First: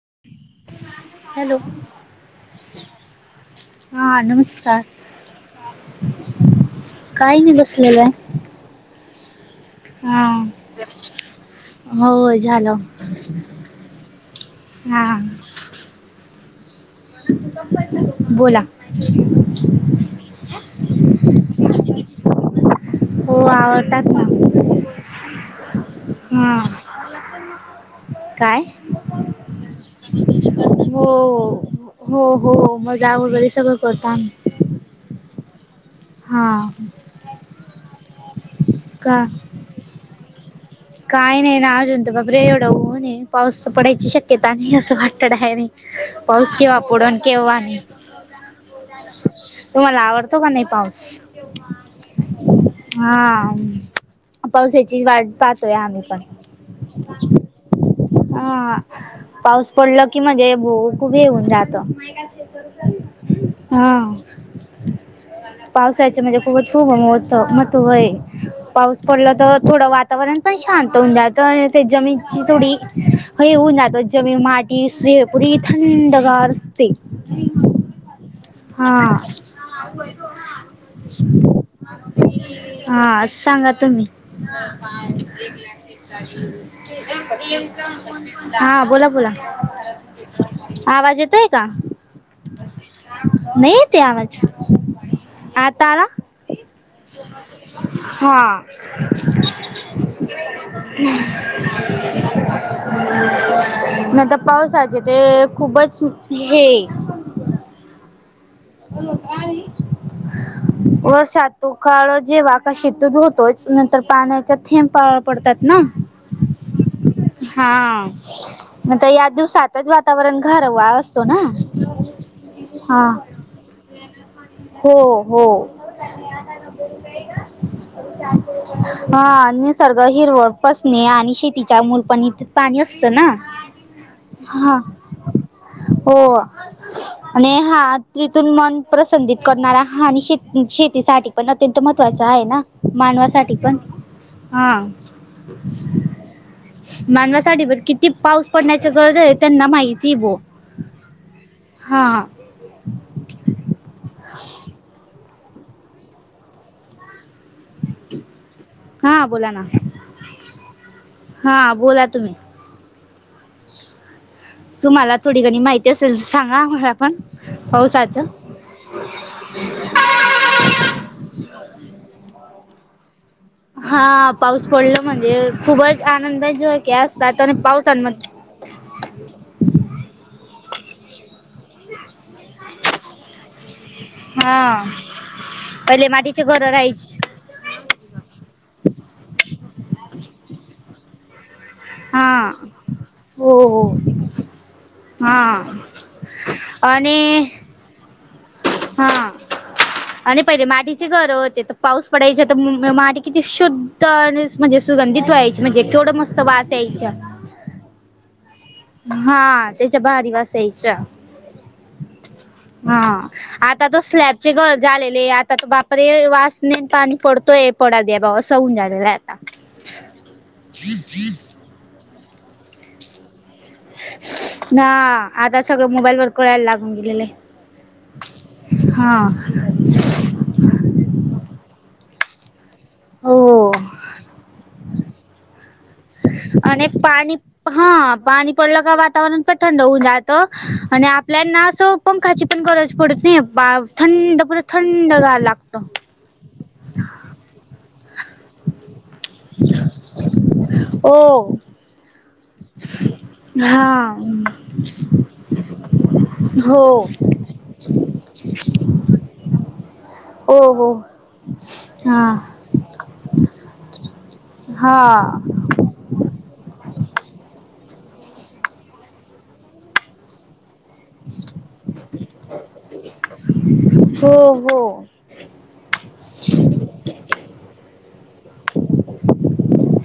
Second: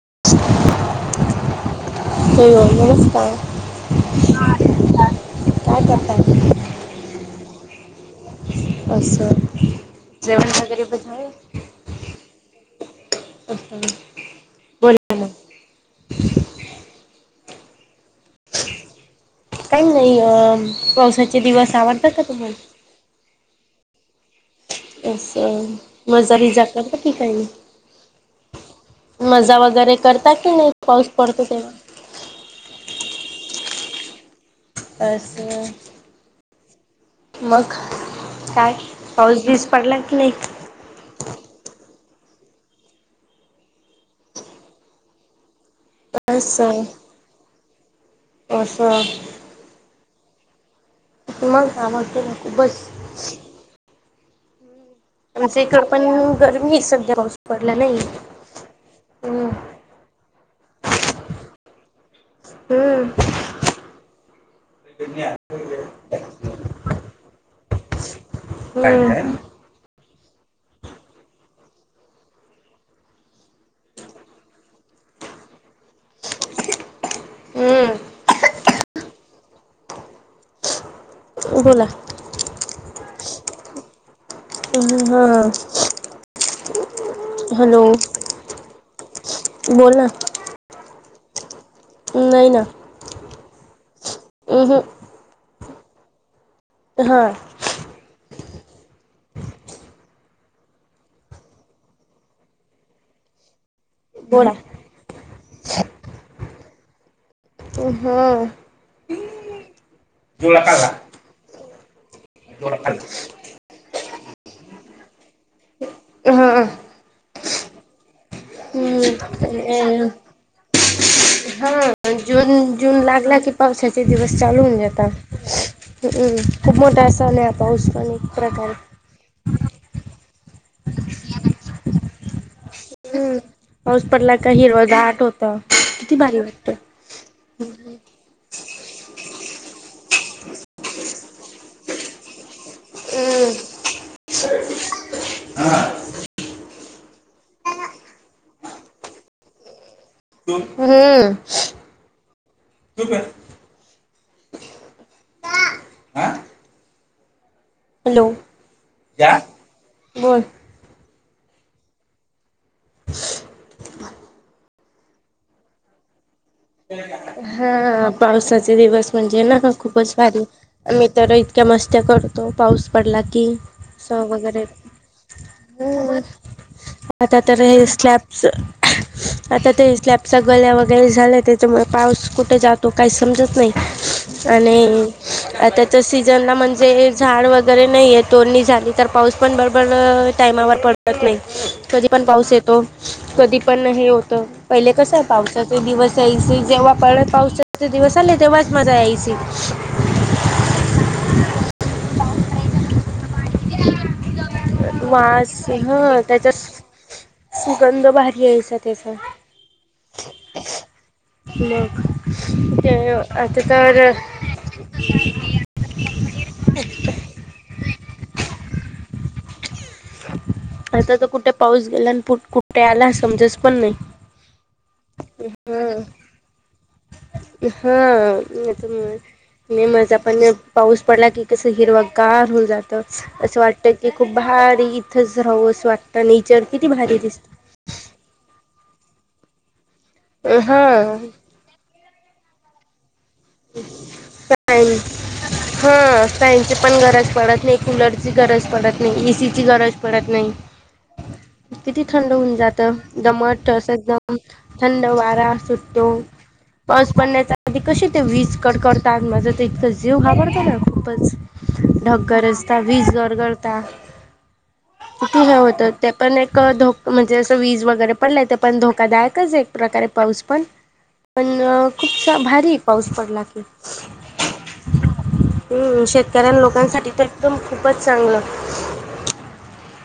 [unintelligible] Hello हो नमस्कार हा नमस्कार काय करताय तुम्ही. काही नाही बसलेलं आहे हा जेवण वगैरे पण झाले हो झालं असं हा बोला बोला काही नाही अ पावसाचे दिवस आवडतात का तुम्हाला हो आवडता. असं मजा हा जात की काही काय मजा वगैरे करता कि नाही पाऊस हो पडतो तेव्हा हो हो मजा वगैरे सगळं करतो आम्ही अस हो हां मग काय का पाऊस बीस पडला की नाही? काय नाही ना अजून तर बाबरे! एवढ ऊन आहे पाऊस पडायची शक्यता नाही असं वाटत डॉयरेक्ट. पाऊस केंवा असं पुरण केवा. असं तुम्हाला आवडत. त ग नाही पाऊ- मग आवरय हा खुपच. पावसाची वाढ. आमच इकडे पण गरमी आहे सध्या पाऊस पडला नाही. हा हम्म पाऊस पडला. की म्हणजे खूप येऊन जातं- हम्म हा पावसाच म्हणजे खूप महत्व आहे पाऊस पडला हम्म तर थोडं वा- वातावरण पण शांत होन जातं ते जमीनची थोडी- ह ऊनतातो जमीन माटी से पुुरी थंडगार असते. नाही हम्म हा बोला हा सांगा तुम्ही हा हॅलो हा बोला बोला बोल ना आवाज येतो. होय का? नाही ना नाही ते आवाज अह आ टाळा हा हा [inaudible] नाहीत बोला पावसाचे ते. खूपच हे! अ हा हॅलो कहा हे वर्षात तो काळं तेव्हा आकाशीतून होतोयचं तर पाण्याचा थेंब प पडतात ना [inaudible] हा मंचा या दिवसांतच वातावरण घारवास सोडा ह जून जून लागला कि पावसाचे दिवस चालू होऊन हो जातात हो हम्म खूप मोठा सण आहे पाऊस पण एक प्रकारे हा निसर्ग हिरवळ पसणे आणि शेतीच्या मूल पण इत पाणी असतं ना हम्म पाऊस पडला का हा हिरवा दाट होत किती हो भारी वाटत आणि हा तिथून मन प्रसंदित करणारा हा आणि श शेतीसाठी पण अत्यंत महत्वाचं आहे ना मानवासाठी का हम्म हा मानवासाठी पण किती पाऊस पडण्याची गरज आहे त्यांना माहित होय. [inaudible] आ हॅलो हा क्या बोला ना बोल हा बोला तुम्ही तुम्हाला थोडीकनी माहिती असेल सांगा आम्हाला पण पावसाचं पावसाचे दिवस म्हणजे ना खूपच भारी मी तर इतक्या मस्त्या करतो. पाऊस पडला की हा सो वगैरे पाऊस पडलं म्हणजे खूपच हम्म आनंदा जळके आता असतात आणि तर हे पावसांमध्ये स्लॅबच आता ते स्लॅबचा गल्या वगैरे झाले त्याच्यामुळे पाऊस कुठे जात तो काही समजत नाही हा आणि आताच्या पहिले मातीचे सीजनला घर म्हणजे राहायची झाड वगैरे नाहीयेत तोडणी झाली तर पाऊस पण बरबर टायमावर पडत नाही. कधी पण हा पाऊस येतो हो कधी पण हो हे होत पहिले कस हा पावसाचे दिवस यायचे जेव्हा पड आणि पाऊस हा आणि पहिले मातीचे घर होती तर पाऊस पडायचे तर माडी किती शुद्ध आणि म्हणजे सुगंधित वास व्हायची म्हणजे केवढं ह मस्त त्याच्या वास यायचा. सुगंध भारी यायचा त्याचा हा त्याच्या भारी वासायच्या मग ते हां आता तो तर स्लॅबचे घरं झालेले आता तो बापरे वास नाय पाणी पडतोय पडाद्या बाबा अस होउन राहता आता तर कुठे पाऊस गेला आणि कुठे आला समजास पण नाही हा आता सगळं हम्म मोबाईल वर कळायला लागून गेलेलं आहे हा हम्म मजा पण पाऊस पडला की कस हिरवा गार होवुन जा असं हो वाटत की खूप भारी रावूस वाटत नेचर किती भारी दिसत लग वातवरण थंड होऊ जातो आणि हा आपल्याला ना असो पंखाची गरज पडत नाही बा थंड पुरे फॅन थंड गार लागतं कुलर ची गरज पडत नाही एसीची गरज पडत नाही हो किती थंड होऊन जात दमट अस हा एकदम थंड वारा सुटतो हो पाऊस पडण्याच्या आधी कशी विज कडकडतात म ते एकतर जीव घाबरतो हो ना हो खूपच ढग हा गरजतात वीज गरगरता किती हा हे होत ते पण एक धो म्हणजे असं वीज वगैरे पडलं ते पण धोकादायकच एक प्रकारे पाऊस पण पण खूप भारी पाऊस पडला की हो हो हम्म शेत कारण लोकांसाठी तर एकदम खूप खूपच चांगलं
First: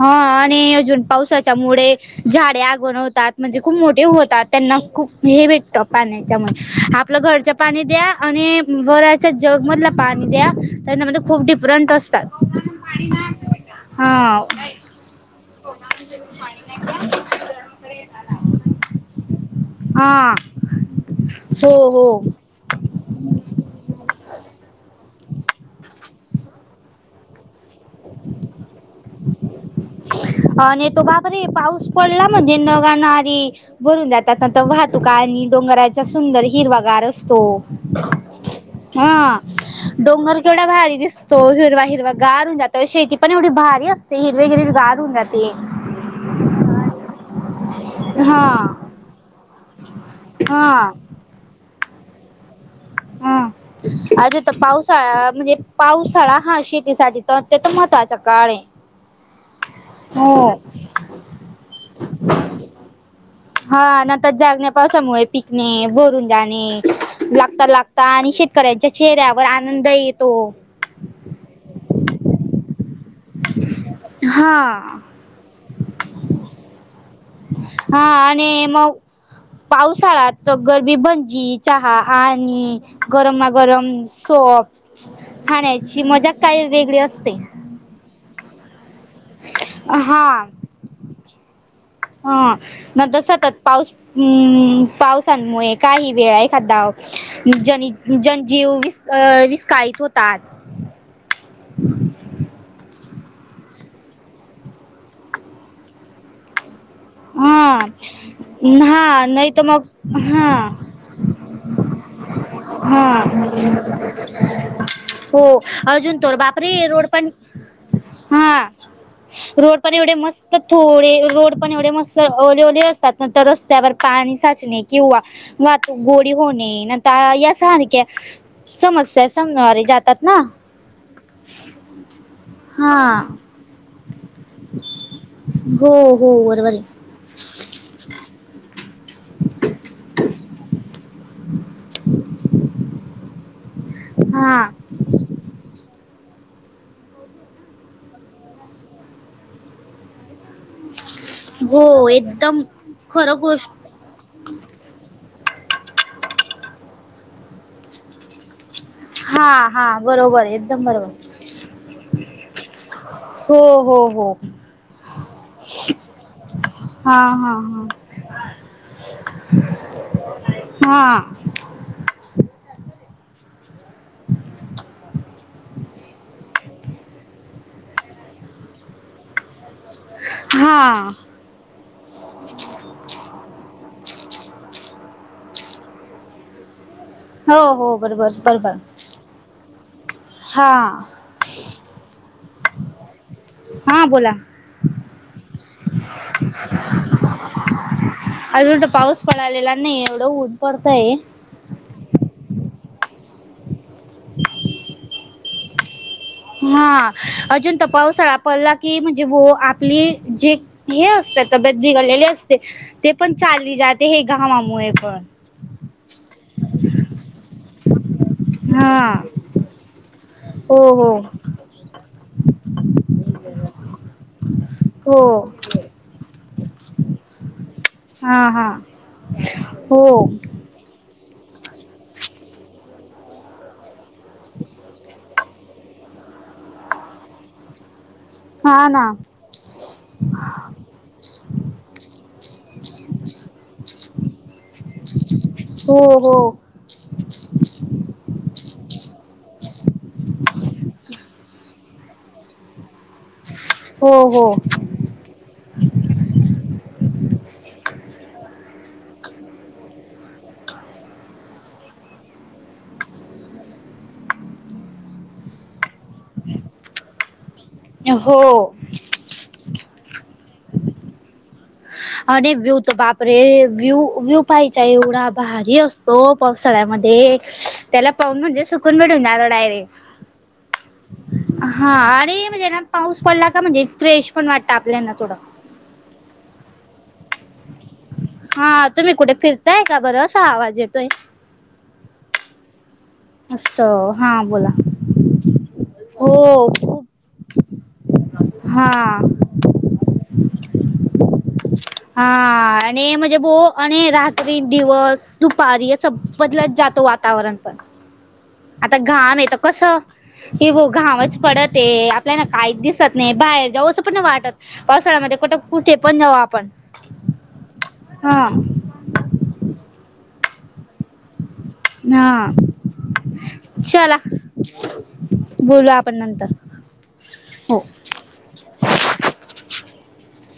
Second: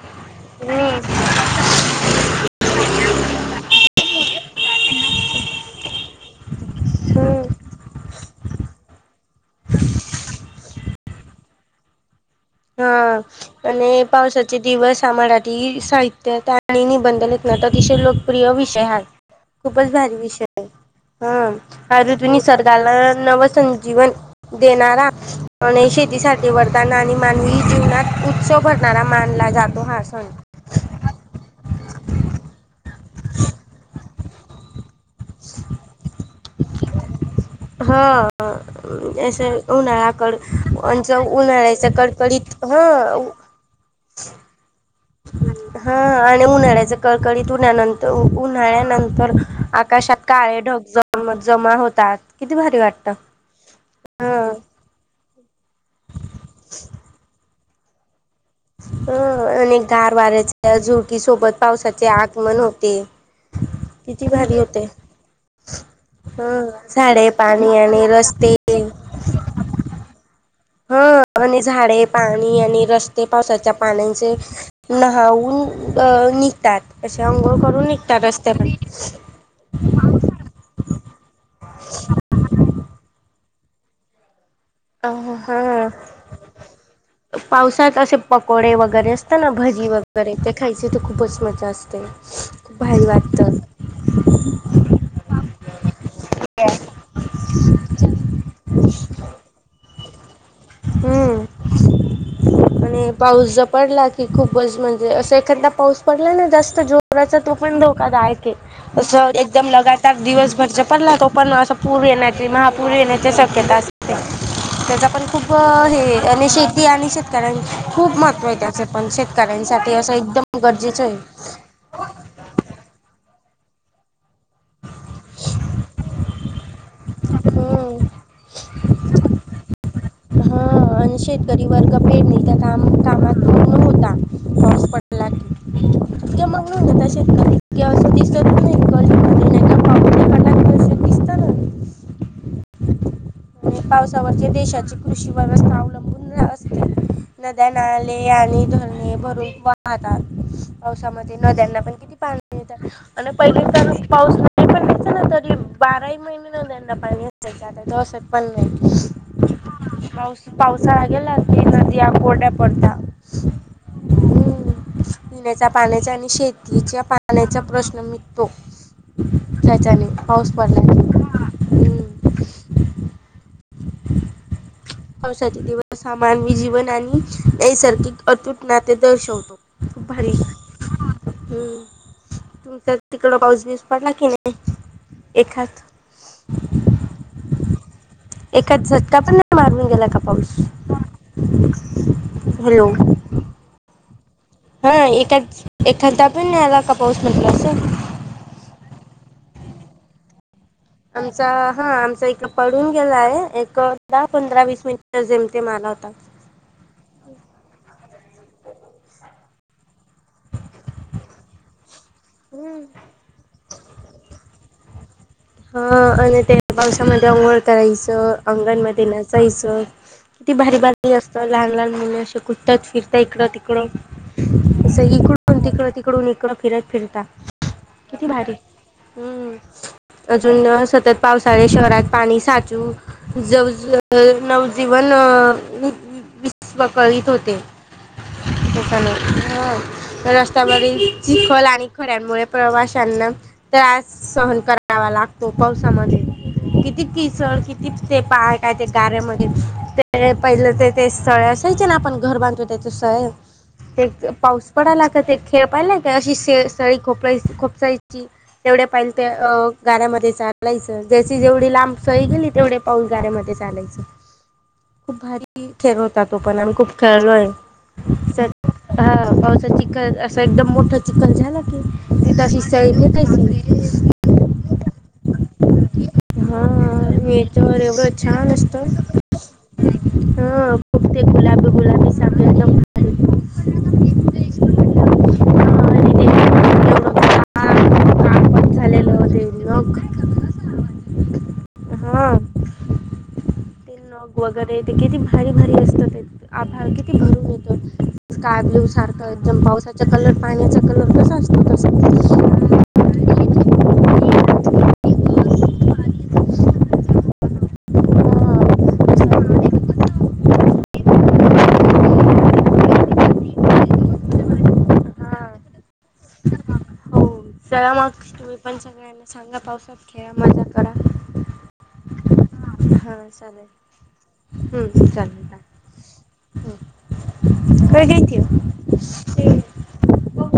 हा आणि अजून पावसाच्या मुडे झाडे आगवण ात म्हणजे खूप मोठे होतात त्यांना खूप हे भेटतं पाण्याच्यामध्ये आपलं हम्म घरच पाणी द्या आणि वराच्या जगमधला पाणी द्या त्यामध्ये खूप डिफरंट असतात हा आणि हा पावसाची दिंव समाडातील साहित्यत आणि निबंध लेखना अतिशय लोकप्रिय विषय ह खूपच हा भारी विषय आहे हो ह हो अरऋ तु निसर्गाला नवं संजीवन देणारा आणी शेतीसाठी वरताना आणि म जीवनात उत्सव भरणार आणि तो बाप रे पाऊस पडला म्हणध्येे नग ना - - ती बु - - समजा जाता ता भात - - तुका आणि डोंगराचा सुंदर हिरवा गार असतो हा हा असं उन्हाळाकड डोंगर केवढा भारी दिसतो हिरवा उन्हाळ्याच हिरवा गारून कडकडीत ह जातो शेती पण एवढी भारी अस - - ते हिरवे हिरवेगा - - हा आणि उन्हाळ्याच क - - कडीत उनानंतर हा उन्हाळ्या नंतर - - आकाशात काळे ढग जम ज - - मा होतात. भारी वाटतं हम हा अजून तर पावसाळा म्हणजे पावसाळा हा शेतीसाठी तर ते तर महत्वाचा - - अं अनेक गार हो वाऱ्याचे झुळकी सोबत पावसाचे आगमन होते. हा न किती तर भारी जागण्या होते पावसामुळे पिकणे भरून ह जाणे झाडे लागता पाणी लागता आणि रस्ते शेतकऱ्यांच्या - - चेहऱ्यावर आनंद येतो. हा आणि झाडे पाणी आणि रस्ते - - ते पावसाच्या पाण्याचे हा नहावून अ निघतात. असे आंघोळ करून हा निघतात आणि रस्त्यावर मग पावसाळत तर गरबी भंजी, चहा आणि गरम - - गरम सोप. हा खाण्याची मजा काय वेगळी असते. कोडे व - - असत ना भजी हा वगैरे ते खायचे तर खूपच मजा असते हा खूप भारी नंतर वाटत. सतत पाऊस हम्म, पावसांमुळे काही - - [unintelligible] ही खातावं. जन जनजीव विस् विस्काळीत होतात. हम्म. पाऊस ज पडला की खूपच म्हणजे अस एखादा पाऊस पडला ना जास्त - - पुराचा तो हा पण धोकादायक कै अस हा नाही तर एकदम मग लगातार हा दिवसभरचा पडला तो पण अस पूर येण्याची महापूर हा येण्याची शक्यता असते त्याचा पण हो खूप हे अजून तर आणि शेती बापरे रोड आणि पाणी शेती खूप महत्व आहे हा त्याच पण रोड शेतकऱ्यांसाठी पण असं एवढे एकदम गरजेचं आहे. असं ओले ओले असतात नंतर रस्त्यावर पाणी साचणे किंवा वाट ओली होणे नंतर हे - - आहे. सारख्या समस्या आहेत सम आरी जास्त - - जातात ना. हां शेतकरी वर्ग पेडणी त्या काम हा कामात मग्न होता हॉपट हो हो इक्या मग्न बरोबर हो [unintelligible] कधीमध्ये नाही का पाऊस एखादा दिवसात दिसतं ना [unintelligible] पावसावरचे हा देशाची कृषी व्यवस्था अवलंबून नद्या नाले आणि धरणे भरून वाहतात पावसामध्ये नद्यांना पण हो किती पाणी एकदम येतात आणि खरं गोष्ट पहिली पाऊस नाही पण नसतात बारा महिने नद्यांना पाणी असत पावसाच पण हा नाही हा पास बरोबर एकदम पावसाळा बरोबर गेलाते नद्या कोड्या पडत हो हो हो हम्म पिण्याच्या पाण्याचा आणि शेतीच्या हा पाण्याचा हा प्रश्न मिटतो त्याच्याने पाऊस पडल्याने हा हम् पावसाचे दिवस सामान्य जीवन आणि नैसर्गिक अतुटना दर्शवतो खूप भारी हा हम् तुमच्या तिकड पाऊस दिस पडला की नाही एखाद हो हो बरोबर एका बरोबर झटका पण मारून गेला हा आपोआप हं हॅलो हा बोला हा ए एखादा पण आला नाही का पाऊस म्हटल अस अजून तर पाऊस पडालेला नाही एवढं उन आमचा हा आमचा एक पडून गेलाय एकदा पंधरा वीस मिनिट जेमते मला होता हा अजून त पाऊसाळा पडला की म्हणजे आपली जे हे असते तब्येत बिघडलेले असते हम्म ते पण चालली जाते हे घाम म हे पण हा आणि त्या पावसामध्ये अंघोळ करायचं अंगणमध्ये हा नाचायचं ति भारी हो भारी हो असतं लहान लहान मुले असे कुठतात फिरतात इकडं तिकडं असं हो इकडून तिकडं तिकडून इकडं फिरत फिरत हा हा अजून सतत पावस शहरात पाणी साचू ज नवजीवन विस्वळीत होते हा ना रस्त्यावर चिखल आणि खऱ्यांमुळे प्रवाशांना त्रास सहन कर वा लागतो हो पावसामध्ये हो किती किसळ किती ते पहायचे गाऱ्यामध्ये ते पहिलं ते ते स्थळे असायचे ना आपण घर बांधतो त्याच स्थळळे हो ते हो पाऊस पडायला का ते खेळ पाहिला काय अशी सळी खोप राईज खोपसाईजची तेवढ्या पाहिले ते गाऱ्यामध्ये चालायचं जची जेवढी लांब सय गेली तेवढे पाऊस गाऱ्यामध्ये चालायच खूप भारी खेळ होता तो पण आ् खूप खेळलो आहे हो चिकन अस एकदम मोठा चिकन झा ना आणि व्यू त वापरे व्यू व्यू पा एवढा भारी असतो हा पावसाळ्यामध्ये याच्यावर त्याला एवढं पाऊन छान म्हणजे असतं सुकून भेटून जाल हा खूप ते डायरेक्ट गुलाबी हा गुलाबी अरे साप एकदम म्हणजेना पाऊस भारी पडला का म्हणजे फ्रेश पण वाटत आपल्याना थोडं हा, आणि ते एवढं काळं- काळपट हा तुम्ही झालेलं कुठे ते फिरताय नग का बरं सहा वाज येतोय हा ते असं नग हा बोला वगैरे ते किती भारी भारी असतात हो आभाळ किती खूप भरून येतो काजू हा सारखा एकदम पावसाचा कलर पाण्याचा कलर तसा असतो तस हा आणि म्हणजे बो आणि स बदलत जातो वातावरण पण हा आता घाम आहे तर कस हे ग घामच पडत आहे आपल्याला काहीच दिसत नाही बाहेर जाऊ असं पण वाटत पावसाळ्यामध्ये कुठ हा कुठे पण जाऊ आपण हो चला मग हा तुम्ही पण सगळ्यांना सांगा पावसात खेळा मला हा हा चला चालेल हम् चालेल बोलू आपण नंतर हो चालेल ख ते